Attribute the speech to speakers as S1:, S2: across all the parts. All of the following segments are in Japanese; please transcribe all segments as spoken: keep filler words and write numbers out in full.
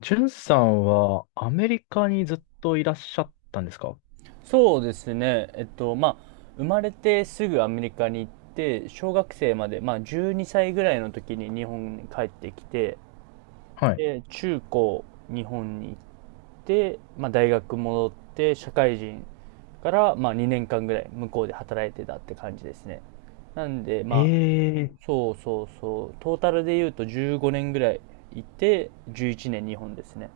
S1: ジュンさんはアメリカにずっといらっしゃったんですか？
S2: そうですね。えっと、まあ、生まれてすぐアメリカに行って、小学生まで、まあ、じゅうにさいぐらいの時に日本に帰ってきて、
S1: はい。
S2: で、中高、日本に行って、まあ、大学戻って、社会人から、まあ、にねんかんぐらい向こうで働いてたって感じですね。なんで、まあ、
S1: ええ
S2: そうそうそう、トータルで言うとじゅうごねんぐらいいて、じゅういちねん日本ですね。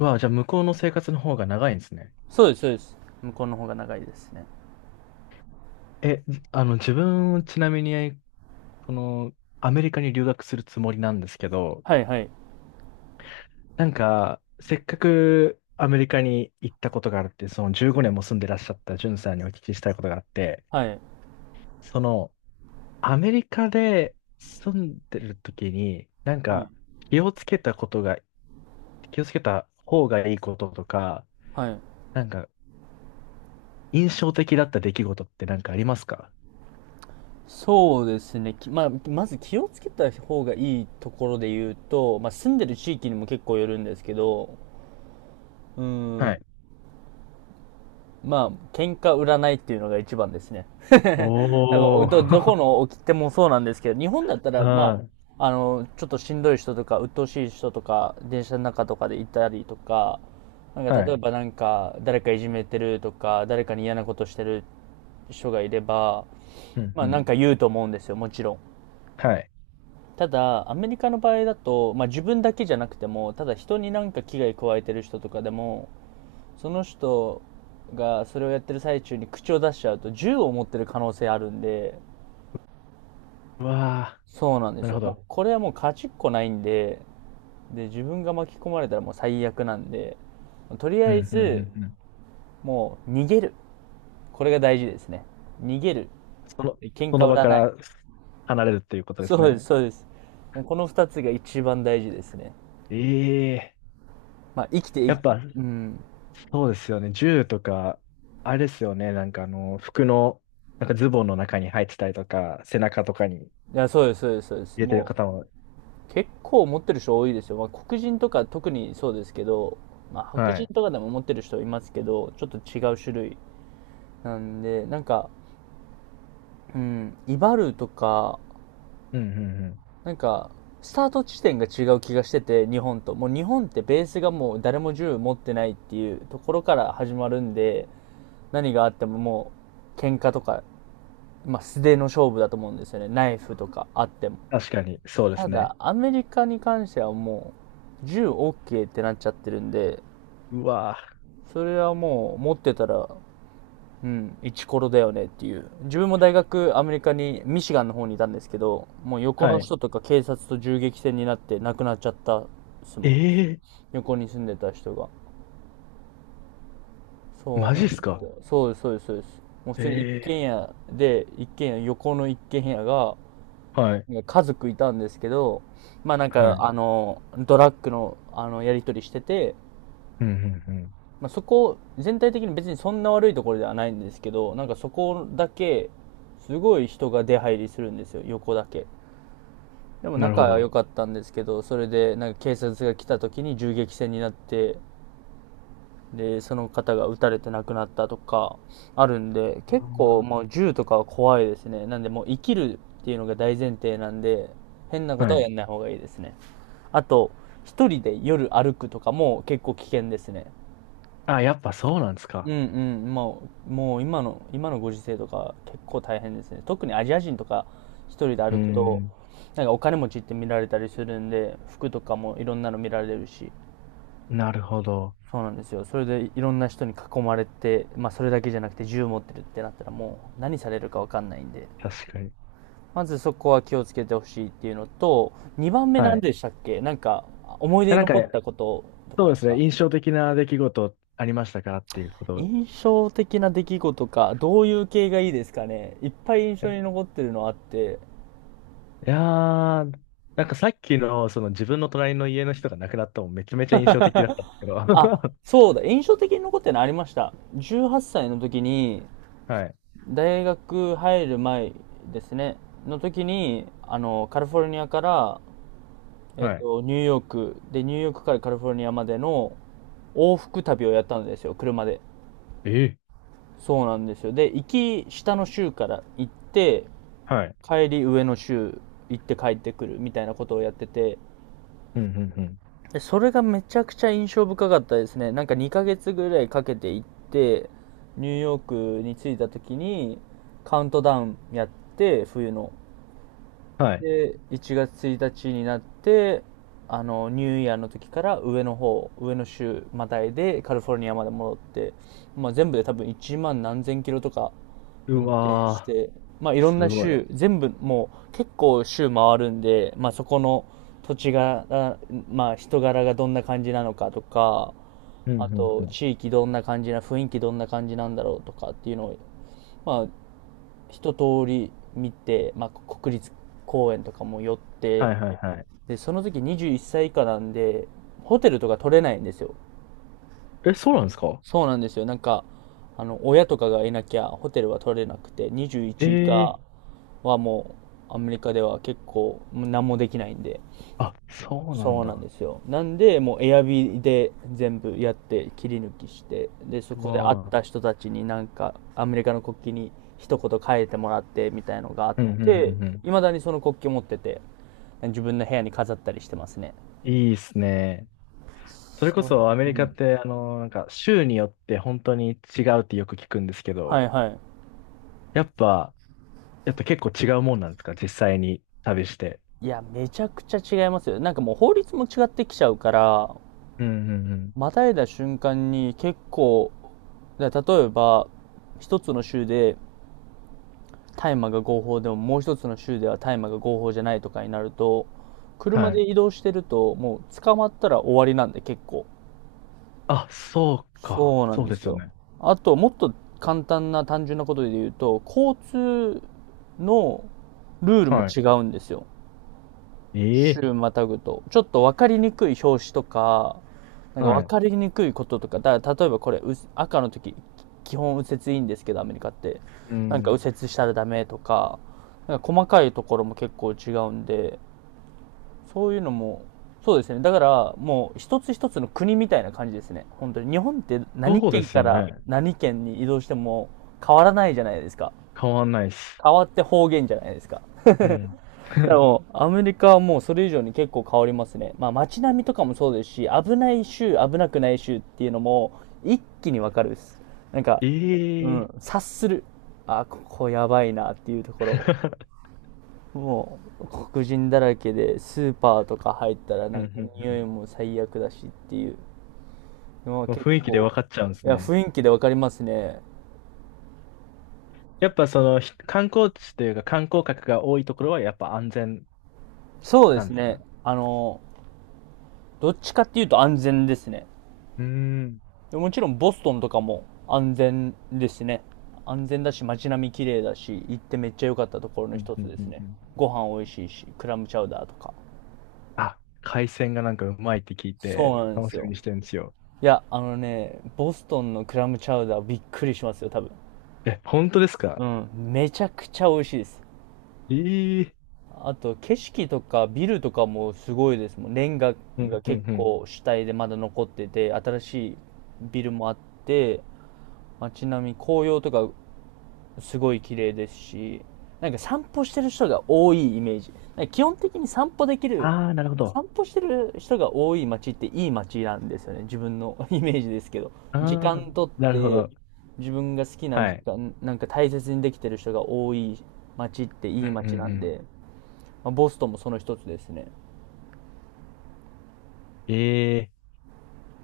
S1: ー、わあ、じゃあ向こうの生活の方が長いんですね。
S2: そうです、そうです。向こうの方が長いですね。
S1: え、じあの、自分、ちなみに、この、アメリカに留学するつもりなんですけど、
S2: はいはい。
S1: なんか、せっかくアメリカに行ったことがあるって、そのじゅうごねんも住んでらっしゃったジュンさんにお聞きしたいことがあって、
S2: はい。
S1: その、アメリカで住んでる時に、なん
S2: はい。
S1: か、気をつけたことが、気をつけた方がいいこととか、
S2: はい。
S1: なんか、印象的だった出来事ってなんかありますか？
S2: そうですね、きまあ、まず気をつけた方がいいところで言うと、まあ、住んでる地域にも結構よるんですけど、うー
S1: はい。
S2: ん、まあ、喧嘩売らないっていうのが一番ですね。多分お
S1: お
S2: ど、どこ
S1: ー。
S2: の起きてもそうなんですけど、日本だ った
S1: う
S2: ら、ま
S1: ん。
S2: あ、あの、ちょっとしんどい人とか、鬱陶しい人とか、電車の中とかでいたりとか、なんか
S1: は
S2: 例え
S1: い。
S2: ばなんか、誰かいじめてるとか、誰かに嫌なことしてる人がいれば、
S1: うん、
S2: ま
S1: う
S2: あな
S1: ん。
S2: んか言うと思うんですよ、もちろん。
S1: はい。
S2: ただ、アメリカの場合だと、まあ、自分だけじゃなくても、ただ人になんか危害加えてる人とかでも、その人がそれをやってる最中に口を出しちゃうと、銃を持ってる可能性あるんで、
S1: うわ
S2: そうなんで
S1: ー。な
S2: す
S1: るほ
S2: よ。も
S1: ど。
S2: うこれはもう勝ちっこないんで、で、自分が巻き込まれたらもう最悪なんで、とり
S1: う
S2: あえ
S1: ん、うん、う
S2: ず、
S1: ん、うん。
S2: もう逃げる。これが大事ですね。逃げる。
S1: その、
S2: 喧
S1: そ
S2: 嘩
S1: の
S2: 売
S1: 場
S2: ら
S1: か
S2: ない。
S1: ら離れるっていうことです
S2: そうで
S1: ね。
S2: す、そうです。もうこの二つが一番大事ですね。
S1: ええ、
S2: まあ、生きて
S1: や
S2: い、
S1: っぱ、
S2: うん。
S1: そうですよね。銃とか、あれですよね。なんかあの、服の、なんかズボンの中に入ってたりとか、背中とかに入
S2: いや、そうです、そうです、そうです。
S1: れてる
S2: も
S1: 方も。
S2: う、結構持ってる人多いですよ。まあ、黒人とか特にそうですけど、まあ、白
S1: は
S2: 人
S1: い。
S2: とかでも持ってる人いますけど、ちょっと違う種類なんで、なんか、うん、威張るとか、
S1: うん、うん、うん。
S2: なんか、スタート地点が違う気がしてて、日本と。もう日本ってベースがもう誰も銃持ってないっていうところから始まるんで、何があってももう、喧嘩とか、まあ、素手の勝負だと思うんですよね。ナイフとかあっても。
S1: 確かに、そうで
S2: た
S1: す
S2: だ、
S1: ね。
S2: アメリカに関してはもう、銃 OK ってなっちゃってるんで、
S1: うわ
S2: それはもう持ってたら、うん、一コロだよねっていう。自分も大学、アメリカに、ミシガンの方にいたんですけど、もう
S1: ー。
S2: 横
S1: は
S2: の
S1: い。
S2: 人とか警察と銃撃戦になって亡くなっちゃったっすもん。
S1: ええ、
S2: 横に住んでた人が。そ
S1: マ
S2: う
S1: ジ
S2: な
S1: っ
S2: んで
S1: す
S2: す
S1: か？
S2: よ。そうです、そうです、そうです。もう普通に一軒
S1: ええ
S2: 家で、一軒家、横の一軒家が、
S1: ー、はい、
S2: なんか家族いたんですけど、まあなん
S1: はい。う
S2: か、
S1: ん、
S2: あの、ドラッグの、あの、やり取りしてて、
S1: うん、うん。
S2: まあ、そこ、全体的に別にそんな悪いところではないんですけど、なんかそこだけ、すごい人が出入りするんですよ、横だけ。でも
S1: なる
S2: 仲
S1: ほ
S2: は良
S1: ど。
S2: かったんですけど、それでなんか警察が来た時に銃撃戦になって、で、その方が撃たれて亡くなったとかあるんで、
S1: あ
S2: 結構
S1: ー、
S2: もう銃とかは怖いですね。なんでもう生きるっていうのが大前提なんで、変なこ
S1: は
S2: とはや
S1: い。
S2: んない方がいいですね。あと、一人で夜歩くとかも結構危険ですね。
S1: あ、やっぱそうなんです
S2: う
S1: か？
S2: んうん、まあ、もう今の、今のご時世とか結構大変ですね。特にアジア人とか一人で
S1: うー
S2: 歩くと、
S1: ん、
S2: なんかお金持ちって見られたりするんで、服とかもいろんなの見られるし、
S1: なるほど。
S2: そうなんですよ。それでいろんな人に囲まれて、まあそれだけじゃなくて銃持ってるってなったらもう何されるかわかんないんで、
S1: 確かに。
S2: まずそこは気をつけてほしいっていうのと、にばんめ
S1: は
S2: 何
S1: い。
S2: でしたっけ？なんか、思い出に
S1: なんか、
S2: 残ったことと
S1: そ
S2: か
S1: うで
S2: です
S1: すね。
S2: か？
S1: 印象的な出来事ありましたかっていうことを。
S2: 印象的な出来事か、どういう系がいいですかね。いっぱい印象
S1: え、
S2: に残ってるのあって。
S1: いやー、なんかさっきの、その自分の隣の家の人が亡くなったのもめちゃめちゃ印象的だったんですけど。
S2: あ、
S1: は
S2: そうだ、印象的に残ってるのありました。じゅうはっさいの時に、
S1: い、
S2: 大学入る前ですね、の時に、あの、カリフォルニアから、えっ
S1: はい。
S2: と、ニューヨーク、で、ニューヨークからカリフォルニアまでの往復旅をやったんですよ、車で。
S1: ええ、
S2: そうなんですよ。で、行き下の州から行って、
S1: はい。
S2: 帰り上の州行って帰ってくるみたいなことをやってて、
S1: うん、うん、うん。
S2: でそれがめちゃくちゃ印象深かったですね。なんかにかげつぐらいかけて行ってニューヨークに着いた時にカウントダウンやって冬の
S1: はい。
S2: でいちがつついたちになってあのニューイヤーの時から上の方上の州またいでカリフォルニアまで戻って、まあ、全部で多分いちまん何千キロとか運
S1: う
S2: 転し
S1: わ
S2: て、まあ、い
S1: ー、
S2: ろん
S1: す
S2: な
S1: ごい。
S2: 州、全部もう結構州回るんで、まあ、そこの土地が、まあ、人柄がどんな感じなのかとか、
S1: うん、う
S2: あ
S1: ん、う
S2: と
S1: ん。
S2: 地域どんな感じな、雰囲気どんな感じなんだろうとかっていうのを、まあ、一通り見て、まあ、国立公園とかも寄って、
S1: はい、はい、はい。
S2: で、その時にじゅういっさい以下なんで、ホテルとか取れないんですよ。
S1: え、そうなんですか？
S2: そうなんですよ。なんか、あの、親とかがいなきゃホテルは取れなくて、にじゅういち以
S1: え
S2: 下、
S1: え、
S2: はもうアメリカでは結構何もできないんで。
S1: あ、そうなん
S2: そうなん
S1: だ。
S2: ですよ。なんで、もうエアビーで全部やって切り抜きして、で、そ
S1: う
S2: こで会っ
S1: わあ。
S2: た人たちになんかアメリカの国旗に一言書いてもらってみたいのがあっ
S1: うんうんう
S2: て、
S1: んう
S2: い
S1: ん。
S2: まだにその国旗持ってて、自分の部屋に飾ったりしてますね。
S1: いいっすね。それこ
S2: そ
S1: そアメ
S2: う。
S1: リカ
S2: うん。
S1: って、あの、なんか州によって本当に違うってよく聞くんですけ
S2: は
S1: ど、
S2: いはい。
S1: やっぱ、やっぱ結構違うもんなんですか？実際に旅して。
S2: いや、めちゃくちゃ違いますよ。なんかもう法律も違ってきちゃうから、
S1: うんうんうん。
S2: またいだ瞬間に結構、例えば、一つの州で大麻が合法でも、もう一つの州では大麻が合法じゃないとかになると、車
S1: は
S2: で
S1: い。
S2: 移動してると、もう捕まったら終わりなんで結構。
S1: あ、そうか。
S2: そうな
S1: そ
S2: ん
S1: う
S2: で
S1: で
S2: す
S1: すよ
S2: よ。
S1: ね。
S2: あと、もっと簡単な単純なことで言うと、交通のルールも
S1: は
S2: 違うんですよ。
S1: い。え
S2: 週
S1: え、
S2: またぐと、ちょっと分かりにくい表紙とか、なんか
S1: は
S2: 分
S1: い。
S2: かりにくいこととか、だから例えばこれ、赤の時、基本右折いいんですけど、アメリカって。
S1: う
S2: なんか
S1: ん。
S2: 右折したらダメとか、なんか細かいところも結構違うんで、そういうのも、そうですね。だからもう一つ一つの国みたいな感じですね。本当に。日本って何
S1: そうで
S2: 県
S1: す
S2: か
S1: よ
S2: ら
S1: ね。
S2: 何県に移動しても変わらないじゃないですか。
S1: 変わんないっす。
S2: 変わって方言じゃないですか。
S1: うん。
S2: で も、アメリカはもうそれ以上に結構変わりますね。まあ街並みとかもそうですし、危ない州、危なくない州っていうのも一気にわかるです。なんか、
S1: え
S2: うん、
S1: え
S2: 察する。あ、ここやばいなっていうところ。もう黒人だらけで、スーパーとか入ったらな
S1: うん
S2: ん
S1: う
S2: か
S1: んう
S2: 匂い
S1: ん。
S2: も最悪だしっていうのは
S1: もう
S2: 結
S1: 雰囲気で
S2: 構、
S1: 分かっちゃうんで
S2: い
S1: す
S2: や、
S1: ね。
S2: 雰囲気でわかりますね。
S1: やっぱそのひ観光地というか観光客が多いところはやっぱ安全
S2: そうで
S1: なん
S2: す
S1: ですか？
S2: ね。
S1: う
S2: あの、どっちかっていうと安全ですね。
S1: ーん。
S2: もちろんボストンとかも安全ですね。安全だし、街並み綺麗だし、行ってめっちゃ良かったところの
S1: うん
S2: 一
S1: うん
S2: つで
S1: う
S2: す
S1: ん
S2: ね。
S1: うん。
S2: ご飯美味しいし、クラムチャウダーとか。
S1: あ、海鮮がなんかうまいって聞いて
S2: そうなんで
S1: 楽
S2: す
S1: しみ
S2: よ。
S1: にしてるんですよ。
S2: いや、あのね、ボストンのクラムチャウダーびっくりしますよ、多分。
S1: え、本当ですか？
S2: うん、めちゃくちゃ美味しいです。
S1: ええ、
S2: あと、景色とかビルとかもすごいですもん。レンガ
S1: う
S2: が
S1: んうん
S2: 結
S1: うん。
S2: 構主体でまだ残ってて、新しいビルもあって、街並み、紅葉とかすごい綺麗ですし、なんか散歩してる人が多いイメージ。なんか基本的に散歩できる、
S1: ああ、なるほど。
S2: 散歩してる人が多い街っていい街なんですよね。自分の イメージですけど。
S1: あ
S2: 時
S1: あ、
S2: 間とっ
S1: なるほ
S2: て、
S1: ど。
S2: 自分が好きな
S1: は
S2: 時
S1: い。
S2: 間、なんか大切にできてる人が多い街って
S1: う
S2: い
S1: ん
S2: い
S1: うん
S2: 街なん
S1: うん。
S2: で、まあ、ボストンもその一つですね。
S1: ええ、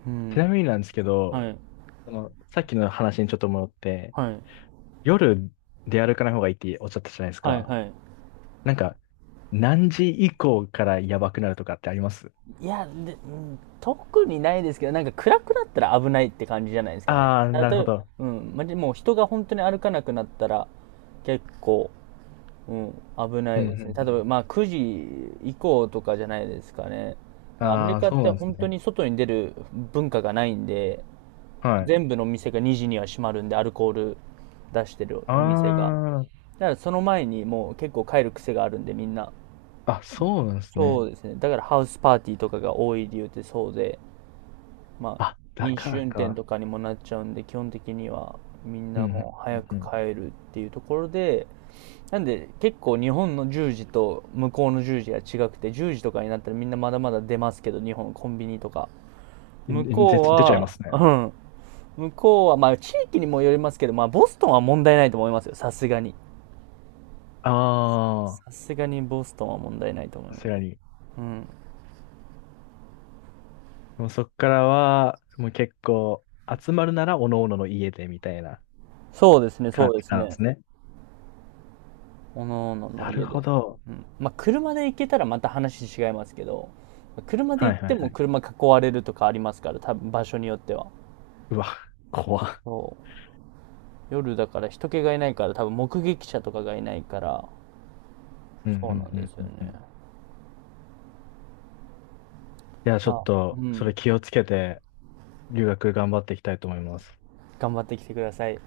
S2: う
S1: ちな
S2: ん。
S1: みになんですけど、
S2: はい。
S1: その、さっきの話にちょっと戻って、
S2: はい。
S1: 夜出歩かない方がいいっておっしゃったじゃないです
S2: はい、
S1: か。
S2: はい。
S1: なんか、何時以降からやばくなるとかってあります？
S2: いや、で、うん、特にないですけど、なんか暗くなったら危ないって感じじゃないですかね。
S1: ああー、
S2: あ
S1: なる
S2: 例
S1: ほ
S2: えば、
S1: ど。
S2: うん、まじもう人が本当に歩かなくなったら結構、うん、危な
S1: う
S2: い
S1: んう
S2: で
S1: んう
S2: すね。例え
S1: ん。
S2: ば、まあくじ以降とかじゃないですかね。アメリ
S1: ああ、
S2: カっ
S1: そう
S2: て
S1: なんです
S2: 本当
S1: ね。
S2: に外に出る文化がないんで、
S1: はい。
S2: 全部のお店がにじには閉まるんで、アルコール出してるお店が。
S1: あ
S2: だからその前にもう結構帰る癖があるんで、みんな。
S1: あ、あ、そうなんです
S2: そ
S1: ね。
S2: うですね。だからハウスパーティーとかが多い理由ってそうで、まあ、
S1: あ、だ
S2: 飲
S1: か
S2: 酒
S1: ら
S2: 運転
S1: か。
S2: とかにもなっちゃうんで、基本的にはみん
S1: う
S2: な
S1: ん
S2: もう
S1: う
S2: 早
S1: んう
S2: く
S1: ん。
S2: 帰るっていうところで、なんで結構日本の十じと向こうの十じが違くて、十じとかになったらみんなまだまだ出ますけど、日本コンビニとか。
S1: う
S2: 向
S1: んで、
S2: こう
S1: 出ちゃいま
S2: は、
S1: すね。
S2: うん。向こうは、まあ地域にもよりますけど、まあボストンは問題ないと思いますよ、さすがに。
S1: あ
S2: さすがにボストンは問題ないと思い
S1: あ、さす
S2: ます。
S1: がに。
S2: うん。
S1: もうそっからは、もう結構、集まるなら、おのおのの家で、みたいな
S2: そうですね、そ
S1: 感
S2: うで
S1: じ
S2: す
S1: なんで
S2: ね。
S1: すね。
S2: おのおのの
S1: なる
S2: 家
S1: ほ
S2: で。
S1: ど。
S2: うん。まあ、車で行けたらまた話違いますけど、車で
S1: は
S2: 行
S1: い
S2: っ
S1: は
S2: て
S1: いは
S2: も
S1: い。
S2: 車囲われるとかありますから、多分場所によっては。
S1: うわ、怖っ。
S2: そう。夜だから人気がいないから、多分目撃者とかがいないから、
S1: うんうん
S2: そうなん
S1: う
S2: で
S1: ん
S2: す
S1: う
S2: よ
S1: んうん。
S2: ね。
S1: いや、ちょ
S2: ま
S1: っ
S2: あ、う
S1: と、それ
S2: ん。
S1: 気をつけて、留学頑張っていきたいと思います。
S2: 頑張ってきてください。